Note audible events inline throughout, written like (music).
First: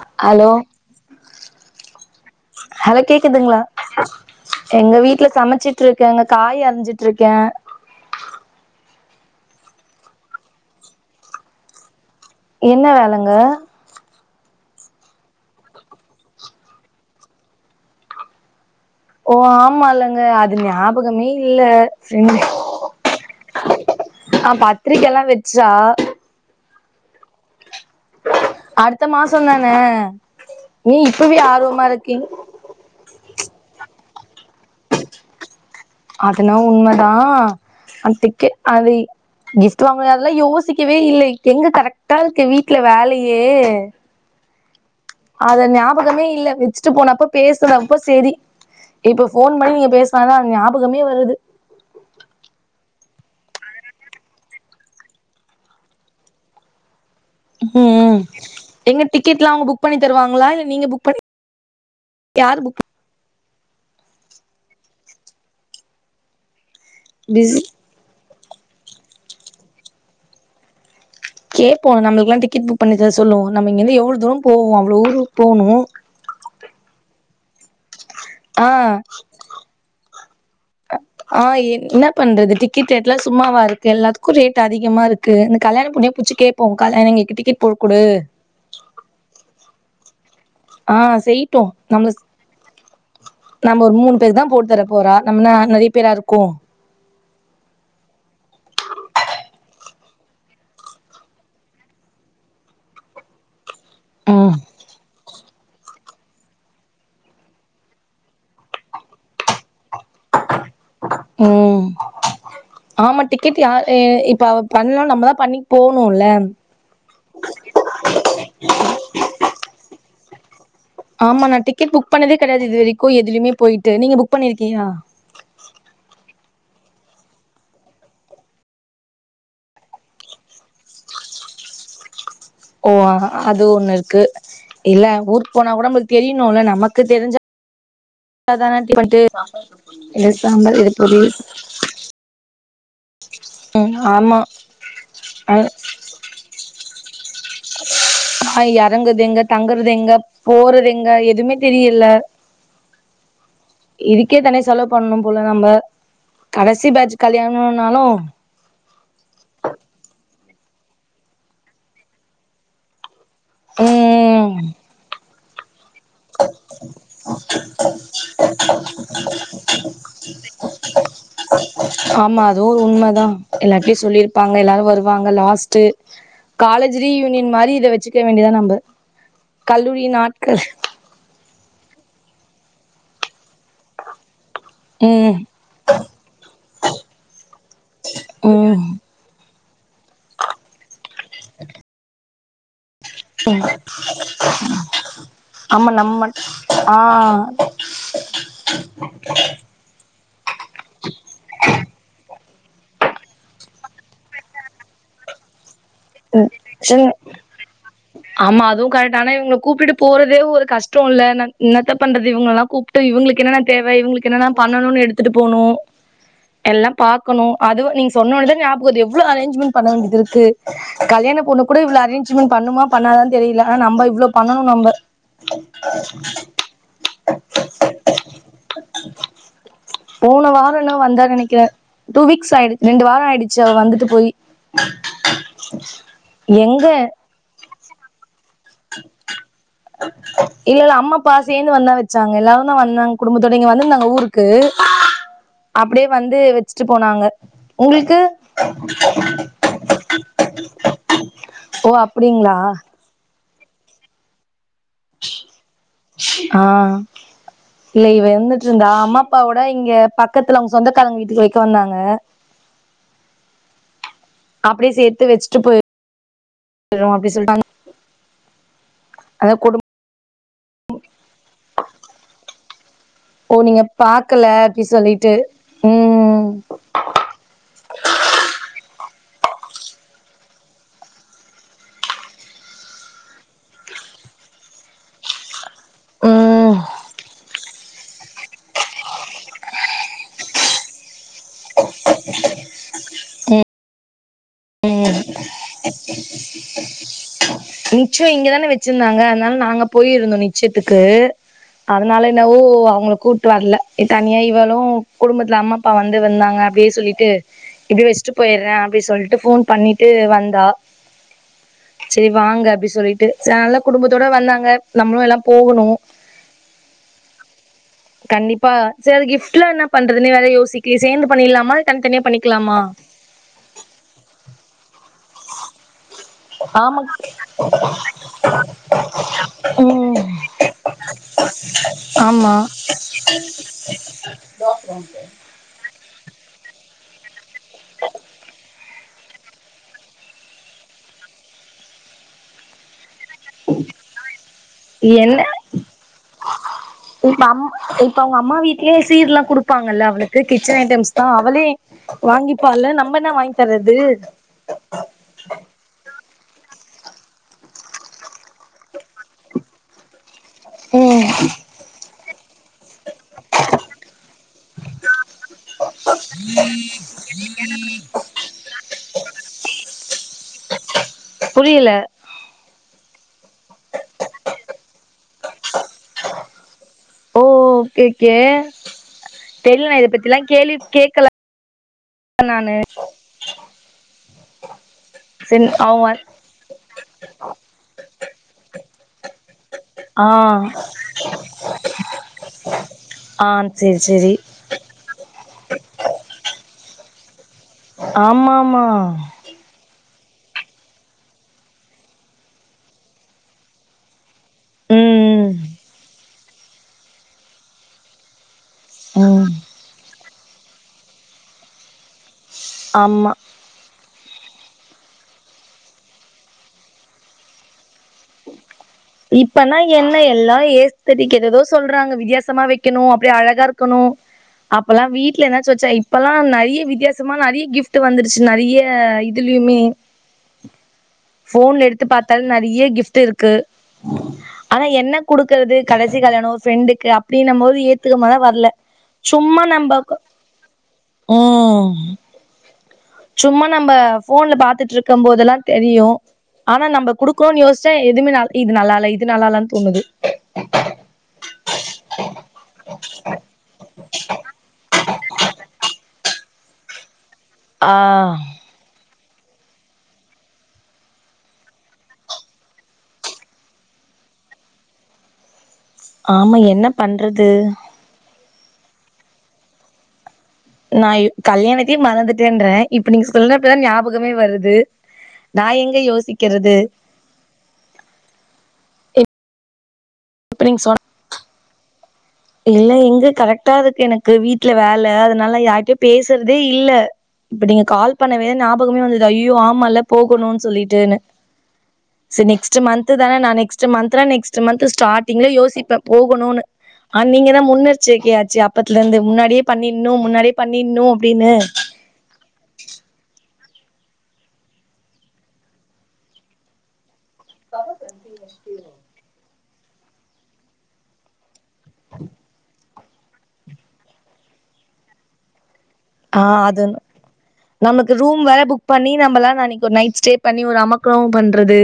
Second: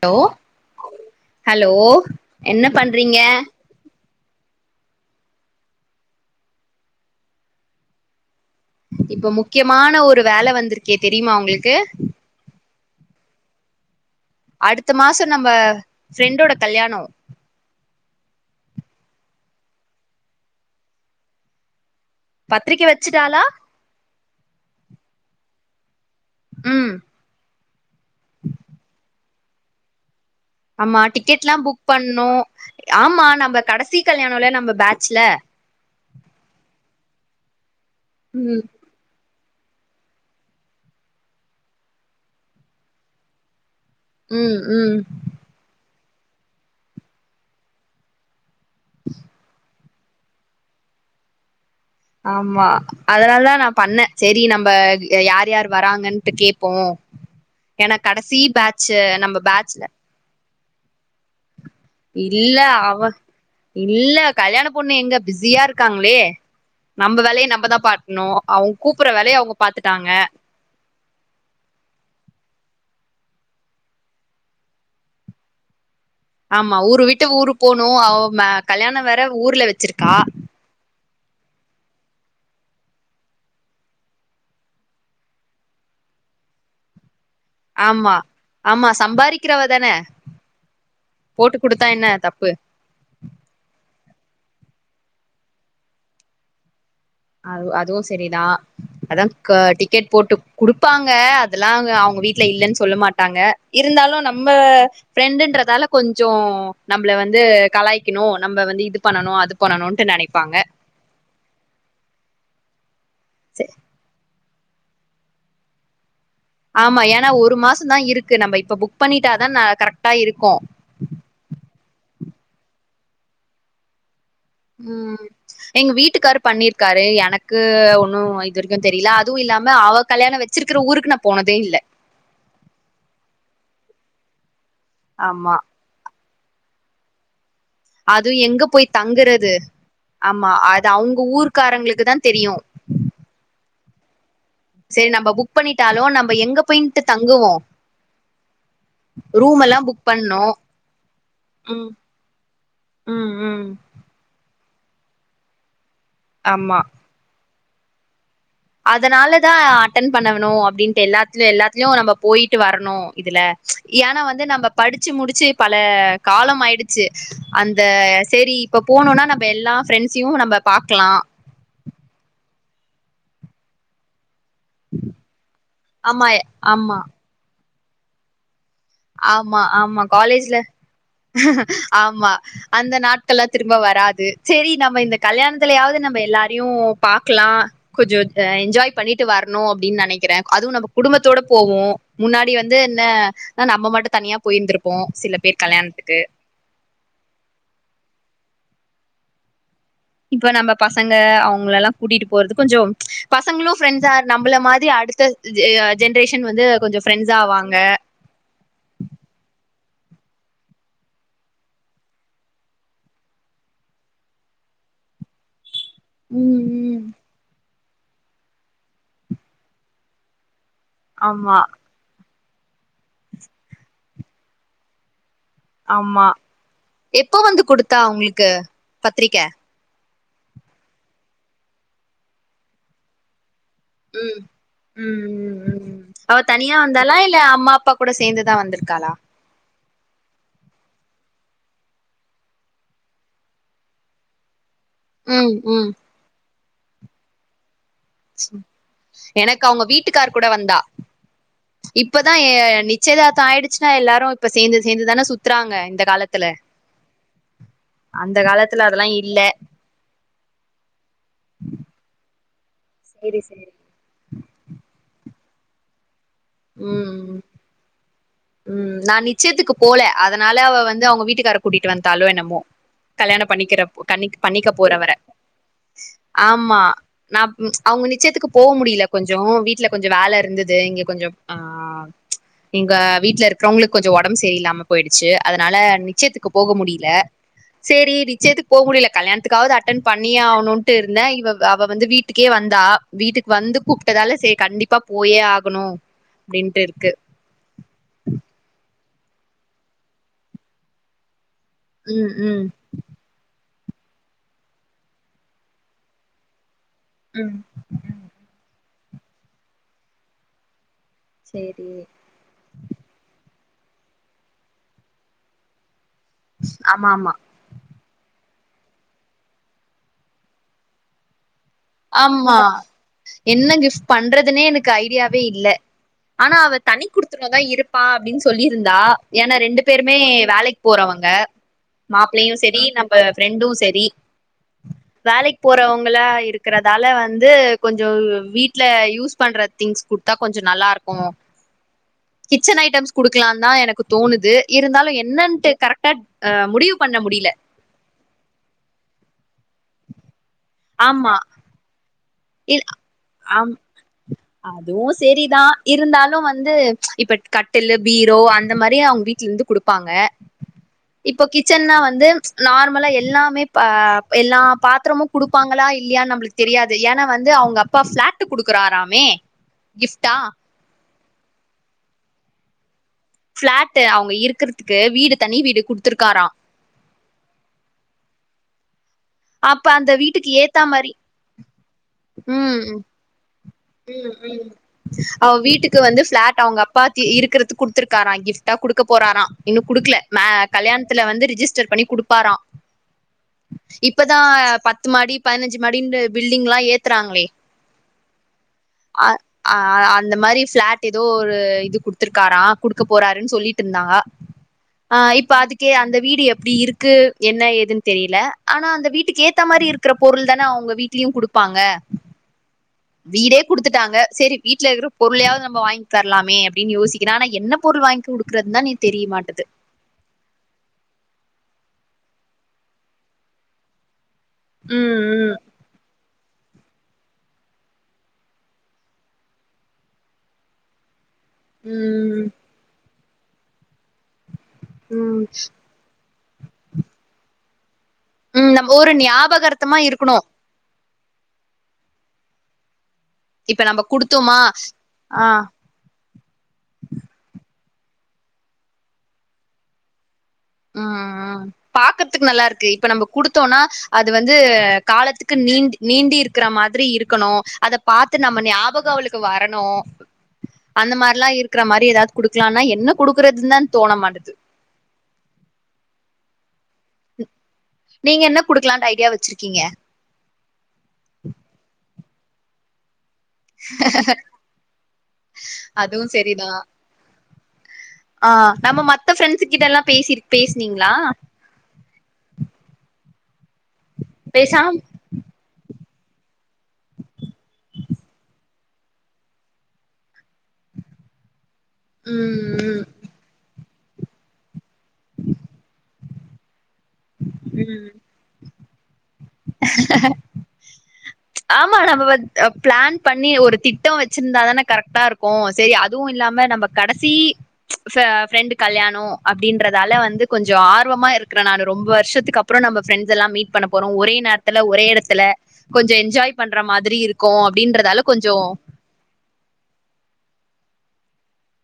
hello hello என்ன hello பண்றீங்க கேக்குதுங்களா எங்க வீட்ல சமைச்சுட்டு இருக்கேங்க காய் அருஞ்சுட்ருக்கே இப்ப முக்கியமான ஒரு வேல வந்துருக்கே தெரியுமா ஒங்களுக்கு என்ன வேலங்க அடுத்த மாசோ நம்ப ஃப்ரெண்டோட கல்யாணோ ஓ ஆமால்லங்க அது ஞாபகமே இல்ல ஃப்ரண்டு பத்திரிக்க வச்சுடாலா ஆ பத்திரிக்கல்லா வெச்சா ம் அடுத்த மாசோந் தான ஏ ஆமா இப்பவே டிக்கெட்லா புக் ஆர்வமா இருக்கிங் பண்ணு ஆமா நம்ப கடசி கல்யாணோல்ல நம்ம பேச்ல அதென்னவோ உண்மதா அத்தைக்கு ம் அது கிஃப்ட் வாங்கனுமே அதெல்லா யோசிக்கவே இல்ல எங்க கரெக்ட்டா இருக்கு வீட்ல வேலையே ம் ம் அத ஞாபகமே இல்ல வச்சுட்டு போனப்ப பேசுனப்ப செரி இப்ப ஃபோன் பண்ணி நீங்க பேச இப்பதா ஞாபகமே வருது ஆமா அதனால தா நா பண்ணே சேரி நம்ப யார் யார் வராங்கன்ட்டு கேப்போ ம் எனக் கடசீ பேட்சு நம்ம பேச்ல தருவங்களா இல்ல நீங்க புக் பண்ணி இல்ல யாரு புக் அவ இல்ல கல்யாண பொண்ணு எங்க பிஸியா இருக்காங்ளே நம்ப வேலைய பிஸி நம்ப தா பாட்ணு அவுங் கூப்பட்ற வேலைய அவுங்க பாத்துட்டாங்க கேப்போ நம்ளுக்குலா டிக்கெட் புக் பண்ணி தர சொல்லுவோ நம்ம இங்கிர்ந்து எவ்வள் தூரோ போவோ அவ்ளோ ஊருக் போணு ஆமா ஊரு விட்டு ஊரு போணு அவ மே ஆ கல்யாணோ வேற ஊர்ல வெச்சிருக்கா அ ஆ என் இன்னா பண்றது டிக்கெட் ரேட்லா சும்மாவா இருக்கு எல்லாத்துக்கு ரேட் அதிகமா இருக்கு இந்த கல்யாண பொண்ணே புட்ச்சி கே ப்போ கல்யாண எங்கள்க்கு டிக்கெட் போட்டு குடு ஆமா ஆமா சம்பாரிக்கறவ தான ஆ போட்டு செய்யிட்டு குடுத்தா என்ன நம்ம தப்பு நம்ம ஒரு மூணு பேருக் தா போட் தர போறா நம்ம என்ன நெறய பேரா இருக்கோ அது அதுவு செரிதா அதா க டிக்கெட் போட்டு குடுப்பாங்க அதெல்லாங்க அவுங்க வீட்ல இல்லன் சொல்ல மாட்டாங்க இருந்தாலு ம் நம்ம ஃப்ரெண்டுன்றதால கொஞ்சோ நம்பள வந்து கலாய்க்கணு நம்ப வந்து இது பண்ணனு அது பண்ணனுன்ட்டு நெனைப்பாங்க ம் ஆமா டிக்கெட் யா எ இப்ப அவ பண்ணு நம்ம தா பண்ணி போணுல்ல ஆமா ஏனா ஒரு மாசந்தா இருக்கு நம்ப இப்ப புக் பண்ணிட்டாதா ந கரெக்ட்டா இருக்கும் ஆமா நா டிக்கெட் புக் பண்ணதே கெடையாது இது வரைக்கு எதுலிமே போய்ட்டு நீங்க புக் பண்ணிருக்கியா ம் எங்க வீட்டுக்காரு பண்ணீர்க்காரு எனக்கு ஒன்னு இது வரைக்கு தெரில அதுவு இல்லாம அவ கல்யாணோ வெச் சிருக்கற ஊருக்கு நா போனதே இல்ல ஓ அ அது ஒன்னுருக்கு இல்ல ஊருக்கு ஆமா போனா கூட நம்ளுக் தெரியணுல்ல நமக்கு தெரிஞ்ச அது எங்க போய் தங்கறது இது ஆமா சாம்பார் அது இது அவுங்க பொரியல் ஊர்க்காரங்களுக்கு தா தெரியு ஆமா ஆமா சேரி நம்ப புக் அ பண்ணிட்டாலு நம்ப எங்க போயின்ட்டு தங்குவோ ஆ எறங்கற்தெங்க ரூம் எல்லா புக் தங்கறதெங்க பண்ணோ போறதெங்க எதுமே ம் தெரியல ம் ம் இதுக்கே தனியா செலவ் பண்ணு போல நம்ப ஆமா கடைசி பேஜ் கல்யாணோன்னாலு அதனாலதா அட்டன் பண்ணனு அப்டின்ட்டு எல்லாத்லயு எல்லாத்லயு நம்ப போய்ட்டு வரணு இதுல ஏனா வந்து ம் நம்ப படிச்சி முடிச்சி பல காலமாயிடுச்சி அந்த செரி இப்ப போணுன்னா நம்ப எல்லா ஃப்ரெண்ஸ் ஸயு நம்ப பாக்கலா ஆமா அதுவு ஒரு உண்மதா எல்லார்ட்டியு சொல்லிருப் பாங்க எல்லாரு வருவாங்க லாஸ்ட்டு ஆமா ஆமா காலேஜ் ரீயூனியன் மாரி இத வெச்சுக்க வேண்டியதா நம்ப ஆமா ஆமா கல்லூரி காலேஜ்ல நாட்கள் ஆமா அந்த நாட்கள்லா திரும்ப வராது செரி நம்ம இந்த ம் கல்யாணத்துலயாவ்து நம்ப எல்லாரயு பாக்லா கொஞ்சோ அ ம் என்ஜாய் பண்ணிட்டு வர்ணு அப்டின் நெனக்கறே அதுவு நம்ப குடும்பத்தோட போவோ முன்னாடி வந்து என்ன அ நம்ம மட்டு தனியா போய்ருந்திருப்போ சில பேர் ஆமா கல்யாண்த்துக்கு நம்ம ஆ இப்ப நம்ம பசங்க அவுங்களலா கூட்டிட்டு போறது கொஞ்சோ பசங்களு ஃப்ரெண்ட்ஸா நம்பள மாரி அடுத்த ஜெ ஜென்ரேஷன் வந்து கொஞ்சோ ஃப்ரெண்ட்ஸ் ஆவாங்க ஆமா அதுவு கரெக்ட் ஆனா இவங்கள கூப்ட்டு போறதே ஒரு கஷ்ட்டோல நா என்னத்த பண்றது இவங்கல்லா கூப் ட்டு இவங்களுக்கு என்னன்னா தேவ இவங்களுக்கு என்னன்னா பண்ணணு எடுத்துட்டு போணு ம் எல்லா ம் பாக்கணு அதுவு நீங்க சொன்னவொன தா ஞயாபக வருது எவ்ளோ அரேஞ்மெண்ட் பண்ண வேண்டியது இருக்கு கல்யாண ஆமா பொண்ணு கூட இவ்ளோ அரேஞ்மெண்ட் பண்ணுமா பண்ணாதா தெரியல ஆனா நம்ப இவ்ளோ பண்ணணு நம்ப ஆமா எப்ப வந்து குடுத்தா அவுங்களுக்கு பத்திரிக்க போன வாரனு வந்தா நெனைக்கிறே டூ வீக்ஸ் ஆயிடு ரெண்டு வார ஆயிடுச்சு அவ வந்துட் ம் ம் ம் ம் அவ தனியா எங்க வந்தாளா இல்ல அம்மா அப்பா கூட சேந்துதா வந்திருக்காளா இல்லல்ல அம்மாப்பா சேந்து வந்தா வச்சாங்க எல்லாரு தா வந்தாங்க குடும்பத்தோட இங்க வந்திருந்தாங்க ஊர்க் கு ம் ம் அப்டியே வந்து வச்சிட்டு போனாங்க உங்களுக்கு எனக்கு அவுங்க வீட்டுக்கார் கூட வந்தா ஓ இப்பதா ஏ அப்டிங்களா நிச்சயதார்த்தோ ஆயிடுச்சுன்னா எல்லாரு இப்ப சேந்து சேந்துதானே சுத்துறாங்க இந்த காலத்துல ஆ இல்ல இவ அந்த இருந்துட்டு காலத்துல இருந்தா அதெல்லா அம்மா இல்ல அப்பாவோட இங்க பக் பக்கத்துல அவுங்க சொந்தக்காரங்க வீட்டுக்கு வைக்க வந்தாங்க செரி செரி அப்டியே சேத்து வச்சுட்டு போயி ம் ம் ம் நா அதா குடும்ப நிச்சயத்துக்கு போல அதனால அவ வந்து அவுங்க வீட்டுக் கார கூட்டிட்டு வன்டாலோ என்னமோ கல்யாண ஓ நீங்க பண்ணிக்கிர கண்ணிக் பாக்கல பண்ணிக்கப் அப்டி போறவர சொல்லிட்டு ம் ஆமா நா ம் அவுங்க நிச்சயத்துக்கு போ முடியல கொஞ்சோ வீட்ல கொஞ்ச வேல இருந்தது இங்க கொஞ்சோ ஆ இங்க வீட்ல இருக்றவங்களுக்கு கொஞ்சோ ஒடம்பு செரியில்லாம போயிடுச்சு அதனால நிச்சயத்துக்கு போக ம் முடியல செரி நிச்சத்துக்கு போ முடியல கல்யாணத்துக்காது அட்டன் பண்ணியே ஆவணுன்ட்டு இருந்தே இவ அவ வந்து வீட் டுக்கே வந்தா வீட்டுக்கு வந்து கூப்ட்டதாலே செரி கண்டிப்பா போயே ஆகணு அப்டின்ட்டு இருக்கு (inaudible) நிச்சய இங்கதானே வச்சிருந்தாங்க அதனால நாங்க போயிருந்தோ நிச்சயத்துக்கு அதனால ம் என்னாவோ ம் அவுங்கள கூப் ட்டு வர்ல தனியா இவளு குடும்பத்துல அம்மா அப்பா வந்து வந்தாங்க அப்டியே சொல்லிட்டு ம் இப்டி வச்சிட்டு போயிற அப்டி சொல்லிட்டு ஃபோன் பண்ணிட்டு வந்தா சேரி செரி வாங்க அப்டி சொல்லிட்டு நல்ல குடும்பத்தோட வந்தாங்க நம்மளு எல்லா போகணு ஆமா ஆமா கண்டிப்பா செரி கிஃப்ட்ல்லா என்ன பண்றதுன்னே வேற யோசிக்லே சேந்து பண்ணிலாமா ஆமா என்ன கிஃப்ட் பண்றதுனே எனக்கு ஐடியாவே இல்ல ஆனா அவ ஆமா தனி குடுத்துனதா இருப்பா அப்டின்னு சொல்லியிருந்தா ஏனா ரெண்டு பேருமே ம் வேலைக் போறவங்க மாப்பிளயு ஆமா செரி நம் ஃப் ஃப்ரெண்டு செரி வேலைக்கி போறவங்ளா இரு இருக்கறதால வந்து கொஞ்சோ வீட்ல யூஸ் பண்றத் திங்ஸ் குடுத்தா கொஞ்சோ நல்லாருக்கு கிச்சன் ஐட்டம்ஸ் குடுக்கலான்தா எனக்கு தோணுது இருந்தாலு என்ன என்னன்ட்டு கரெக்டா அ முடிவு பண்ண இப்ப முடியல அம் இப்ப அவங்க அம்மா வீட்லே சீர்லா குடுப்பாங்கல்ல அவளுக்கு கிச்சன் ஐட்டம்ஸ் தா ஆமா அவளே இல் வாங்கிப்பால்ல நம்ம என்ன வாங்கி ஆம் தர்ரது அதுவு செரிதா இருந்தாலு வந்து இப்ப கட்டலு பீரோ அந்த மாரிய அவங்க வீட்ல இருந்து குடுக் ப்பாங்க இப்போ கிச்சன்னா வந்து நார்மலா எல்லா எல்லாமே பா எல்லா பாத்ரமு குடுப்பாங்களா இல்லயான் நம்மளுக்கு தெரியாது ஏன்னா வந்து அவுங்க அப்பா ஃபிளாட் ட்டு குடுக்குறாராமே கிஃப்டா புரியில ஃப்ளாட்டு அவங்க இருக்குறதுக்கு வீடு தண்ணி வீடு குடுத்துருக்காரா ஓ கேக்கே அப்ப தெரில நா இத அந்த பத்தில்லா வீட்டுக்கு கேள்வி ஏத்தா மாரி கேக்கல நானு ம் ம் ம் அவ செரி வீட்டுக்கு அவங்க வந்து ஃப்ளாட் அவங்க அப் பாத்தி இருக்குறதுக் குடுத்துருக்காரா கிஃப்ட்டா குடுக்க போறாரா இன்னு குடுக்கல ஆ ம கல்யாணத்துல வந்து ரிஜிஸ்டர் பண்ணி குடுப்பாரா ஆ செரி செரி இப்பதா பத்து மாடி பதினஞ்சி மாடினு பில்டிங்ல்லா ஏத்துறாங்ளே ஆமா மா அ அந்த மாரி ஃப்ளாட் ஏதோ ஒரு இது குடுத்துர்காரா குடுக்க போறாருன் சொல்லிட்டு இருந்தாக அ ம் இப்ப அதுக்கே அந்த வீடு எப்டி இருக்கு என்ன ஏதுன் தெரில ஆனா அந்த வீட்டுக்கு ம் ஏத் த்த மாரி இருக்குற பொருள் தான அவங்க வீட்லயு குடுப்பாங்க ஆமா இதே குடுத்துட்டாங்க சரி வீட்ல இருக்குற பொருளயாவது நம்ப வாங்கி தரலாமே அப்டின் யோசிக்கிற ஆனா என்ன பொருள் வாங்கிகுடு ப்ரத் நானே இப்பனய் என்ன எல்லா ஏஸ்தடிக் எதெதோ சொல்றாங்க வித்தியாசமா வெக்கணு அப்டி அழகா இருக்கணு அப்பெல்லா வீட் இல்ல ம் ம் ஏதாச்சு வெச்சா இப்பல்லா நறிய வித்தியாசமா நறிய கிஃப்ட் வந்துருச்சு நறிய இதுலயுமே ஃபோன்ல எடுத்து பாத்தாலு ம் நறிய கிஃப்ட் இருக்கு ஆனா என்ன ம் குடுக்குறது கடசி கல்யாணோ ஒரு ஃப்ரெண்டுக்கு அப்டினு போது ஏத் த்துக்கமா வர்ல ம் நம்ம ஒரு சும்மா ஞாபகார்த்தமா நம்ப இருக்கணு ம் ம் சும்மா இப்ப நம்ப நம்ம ஃபோன்ல குடுத்தோமா பாத்துட்டுருக்கும் ஆ போதெல்லா தெரியு ஆனா நம்ப குடுக்ணோ யோசிச்சா எதுமே நால் இது நல்லால இது நல்லாலன் தோணுது ம் ம் பாக்குறதுக்கு நல்லா இருக்கு இப்ப நம்ப குடுத்தோனா அது வந்து காலத்துக்கு நீண்டி நீண்டி இருக்குற மாதிரி இருக்கணு ஆ அத பாத்து நம்ம ஞாபகோ அவளுக்கு வரணு அந்த மாரிலா இருக்குற மாரி ஏதாது குடுக்லானா என்ன குடுக்குறது தா தோண மாட்டது ஆமா என்ன பண்றது நீங்க என்ன குடுக்கலான்ட் ஐடியா வச்சிருக்கீங்க நாயு கல்யாணத்தையே மறந்துட்டேன்ற இப்ப நீங் சொல்னப்பதா ஞாபகமே வருது நா எங்க அதுவு சரிதா யோசிக்கிறது ஆ நம்ம மத்த ரெண்ட்ஸு கிட்டல்லா பேசிர் இப்ப நீங்க சொன்ன பேஸ்னீங்ளா இல்ல எங்க கரெக்டாதுக்கு எனக்கு வீட்ல பேசாம் வேல அதனால யார்ட்டையு பேசுறதே இல்ல இப்ப நீங்க கால் பண்ணவே ஞாபகமே வந்தது ஐயையோ ஆமால்ல போகணுன் சொல்லிட்டுனு ச நெக்ஸ்ட் ம் மன்த் தான நா நெக்ஸ்ட் மந்த்னா நெக்ஸ்ட் மந்த் ஸ்டார்டிங்லே யோசிப்ப போகணுனு அன் நீங்க தா ம் ம் முன்னர்ச்சிக்கையாச்சே அப்பத்துலந்து முன்னாடியே பண்ணிணு முன்னாடியே பண்ணிணு அப்டினு ம்ம நம்ம பத் அ ப்ளான் பண்ணி ஒரு திட்டோ வச்சிருந்தா தான கரெக்ட்டா இருக்கு சரி அதுவு இல்லாம நம்ப கடைசி ச ஃப்ரெண்டு் கல்யானோ அப்டின்றதால வந்து கொஞ்சோ ஆர்வமா இருக் நானு ரொம்ப வர்ஷத்துக்கப்றோ நம்ப ஃப்ரெண்ட்ஸ் எல்லா மீட் பண்ண போறோ ஒரே நர்த்துல ஒரே எடத்துல கொஞ்ச ஆ என்ஜாய் பண்ற அது மாதிரி இருக்கொ நமக்கு அப்டின்றதால ரூம் கொஞ்சோ வேற புக் பண்ணி நம்மல்லா நனைக்கு நைட் ஸ்டே பண்ணி ஒரு அமக்களோ பண்றது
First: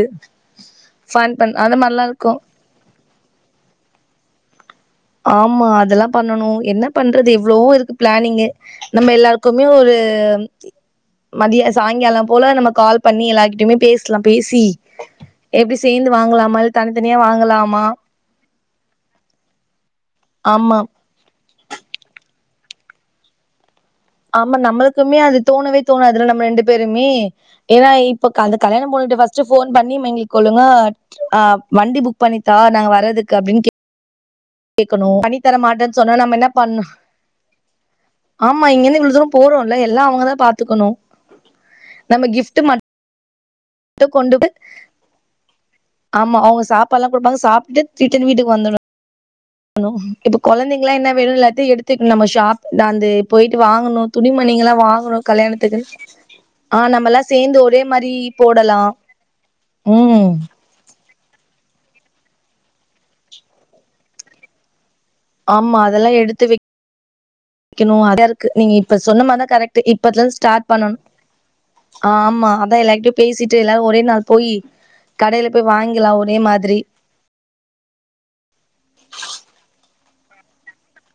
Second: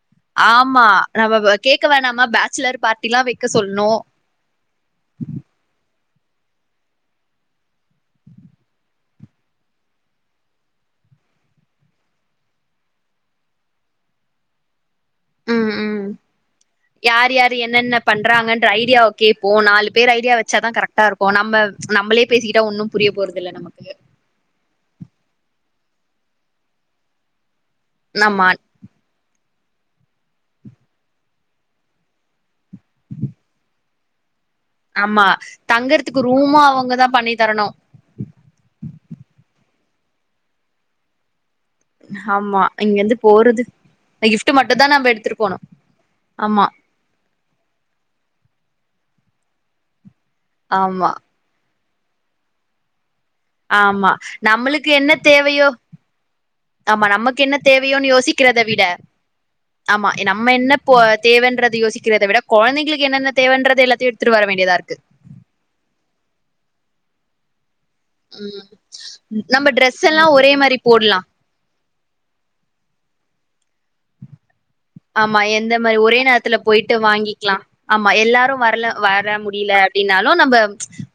ஆமா ஃபன் நம்மவ் பண் அந்த கேக்க மாரிலா வேணாமா இருக்கு பாச்சுலர் பாட்டி லா வெக்க சொல்னு ஆமா அதெல்லா பண்ணணு என்ன பண்றது எவ்ளவோ இருக்கு ப்ளானிங்கு நம்ம எல்லார்க்குமே ஒரு மதிய சாய்ங்கால போல நம்ம கால் பண்ணி எல்லாகிட்டயுமே பேஸ்லா பேசி உம் எப்டி உம் சேந்து வாங்கலாமா இல் தனித்தனியா யார் யாரு வாங்கலாமா என்னென்ன பண்றாங்கன்ற ஐடியாவ் கேப்போ நாலுபேர் ஐடியா வச்சா தா ஆமா கரெக்டா இருக் இப்போ நம்ப நம்பளே பேசிக்கிட்டா ஒன்னு புரிய போறதில்ல நமக்கு ஆமா நம்மளுக்குமே அது தோணவே தோணதுல நம்ம ரெண்டு பேருமே ஏன்னா இப்போ ஆமா கந் கல்யாண போண்ட்டு பஸ் ட்டி ஃபோன் பண்ணி எங்ளுக் ஒழுங்க ஆ வண்டி புக் பண்ணித் தா நாங்க வரதுக்கு அப்டின் கே கேக்கனு ஆமா பண்ணித்தர மாட்டே சொன்னா தங்கறதுக்கு நம்ம என்ன ரூமு பண்ணோ அவங்கதா பண்ணி தரனு மா இங்கந்து இவ்ளோ தூரோ போறோல்ல எல்லா அவங்க தா பாத்துக்கணு நம்ம கிஃப்ட் ஆமா இங்கேந்து போறது மட்டும் கொண்டு போய் கிஃப்ட்டு மட்டுதா நம்ம எடுத்துட்டு போனு ஆமா பாள குடுப்பாங்க சாப்ட்டுட்டு திட்டன் வீட்டுக்கு வந்துர்னு இப்ப கொழந்தைங்ள என்ன ஆமா வேணுல்லாத்தையு எடுத் திட் நம்ம ஷாப் அந்து போய்ட்டு வாங்கணு ஆமா துணிமணிங்கல்லா நம்மளுக்கு என்ன வாங்கணு தேவையோ கல்யாணத்துக்குன் ஆ ஆமா நம்மல்லா நமக்கு என்ன சேந்து ஒரே மாரி தேவையோன்னு யோசிக்கிறத போடலா ம் என்னப்போ தேவன்றது யோசிக்கிறத விட கொழந்தைகளுக்கு என்னென்ன தேவன்றது எல்லாத்தையு எடுத்துட்டு வர வேண்டியதா இருக்கு ஆமா அதெல்லா எடுத்து வெக் கேணு அத் தர்க்கு ம் நீங்க இப்ப சொன்னமாரி தா நம்ம கரெக்ட்டு ட்ரெஸ் எல்லா இப்பத்லந் ஒரே ஸ்டாட் மாரி பண்ணணு போட்லா ஆமா அதா எல்லாக்கிட்யு பேசிட்டு எல்லாரு ஒரே நாள் போயி ஆமா கடையில போய் எந்த மாரி வாங்கிலா ஒரே நேரத்துல மாதிரி போய்ட்டு வாங்கிக்லா ஆமா எல்லாரு வர்ல வர முடில அப்டின்னாலு நம்ப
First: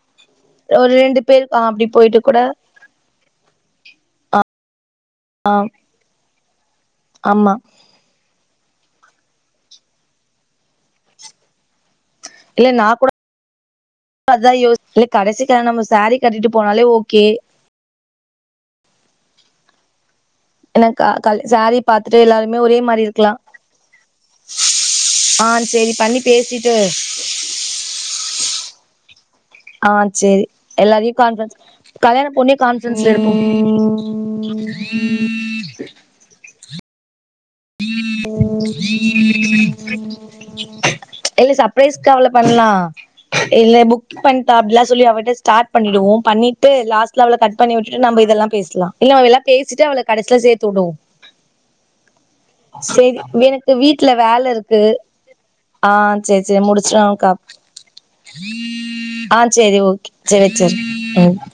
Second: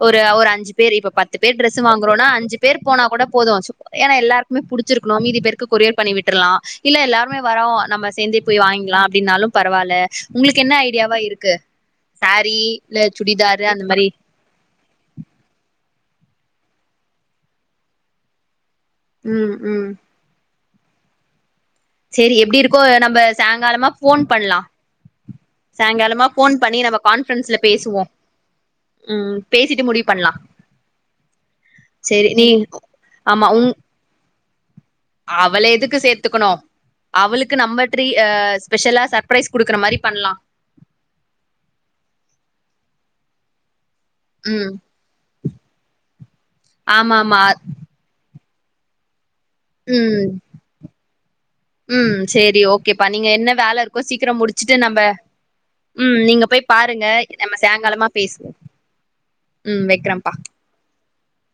ஒரு ஒரு அஞ்சு பேர் இப்ப ரெண்டு பத்து பேர் ஆ ட்ரெஸ்சு அப்டி போயிட்டு வாங்குறோனா கூட அஞ்சு பேர் போனா கூட போது சு ஏன்னா எல்லார்க் மே புடிச்சிர்க்கணு மீதி பேர்க்கு கொரியர் பண்ணி விட்டுர்லா இல்ல எல்லாருமே ஆமா வரோ நம்ப சேந்தே போய் வாய்ங்லா அப்டின்னாலு பரவால்ல உங்ளுக்கு என்ன ஐடியாவா இருக்கு சாரீ நா இல்ல கூட சுடிதாரு அந்த மாரி அதா யோஸ் இல்ல கடசி கால நம்ம சாரீ கட்டிட்டு போனாலே ஓகே ம் ம் எனக்கா கல் சாரீ பாத்துட்டே சேரி எல்லாருமே எப்டி ஒரே இருக்கோ மாரி நம்ம இருக்லா சாயங்காலமா ஃபோன் பண்லா ஆன் சேரி பண்ணி பேசிட்டு மன்சில பேசுவோ ம் பேசிட்டு ஆ முடிவ் பண்லா சேரி எல்லாரையு கான்ஃபரன்ஸ் கல்யாண சரி நீ பொண்ணே கூ கான்ஃபரன்ஸ்ல எடுப்போ ஆமா உம் அவள எதுக்கு சேத்துக்கணு அவளுக்கு நம்மட்ற்றி ஆ ஸ்பெஷலா சர்ப்ரைஸ் குடுக்குற மாரி பண்லா இல்ல சர்ப்ரைஸ்க்கவ்ல பண்லா இல்ல புக் பண்ட்ட ம் அப்டிலா சொல்லி அவட்ட ஸ்டாட் பண்ணிடுவோ பண்ணிட்டு ஆமா லாஸ்ல அவள ஆமா கட் பண்ணி விட்டுட்டு நம்ம இதெல்லா பேஸ்லா இல்ல அவ் எல்லா பேசிட்டு அவள ம் கடசில சேத்து உடுவோ ம் சேரி ஓகேப்பா சேரீ நீங்க என்ன எனக்கு வேல இருக்கோ வீட்ல சீக்கிரம் முடிச்சுட்டு வேலருக்கு நம்ப ஆ ம் நீங்க சேர் சேரி போய் பாருங்க முடிச்ட்டோக்கா நம்ம சாயங்காலமா பேசுவோ ஆ சேரி ம் ஓகே வெக்கிறம்ப்பா சேரி சேரி ஒ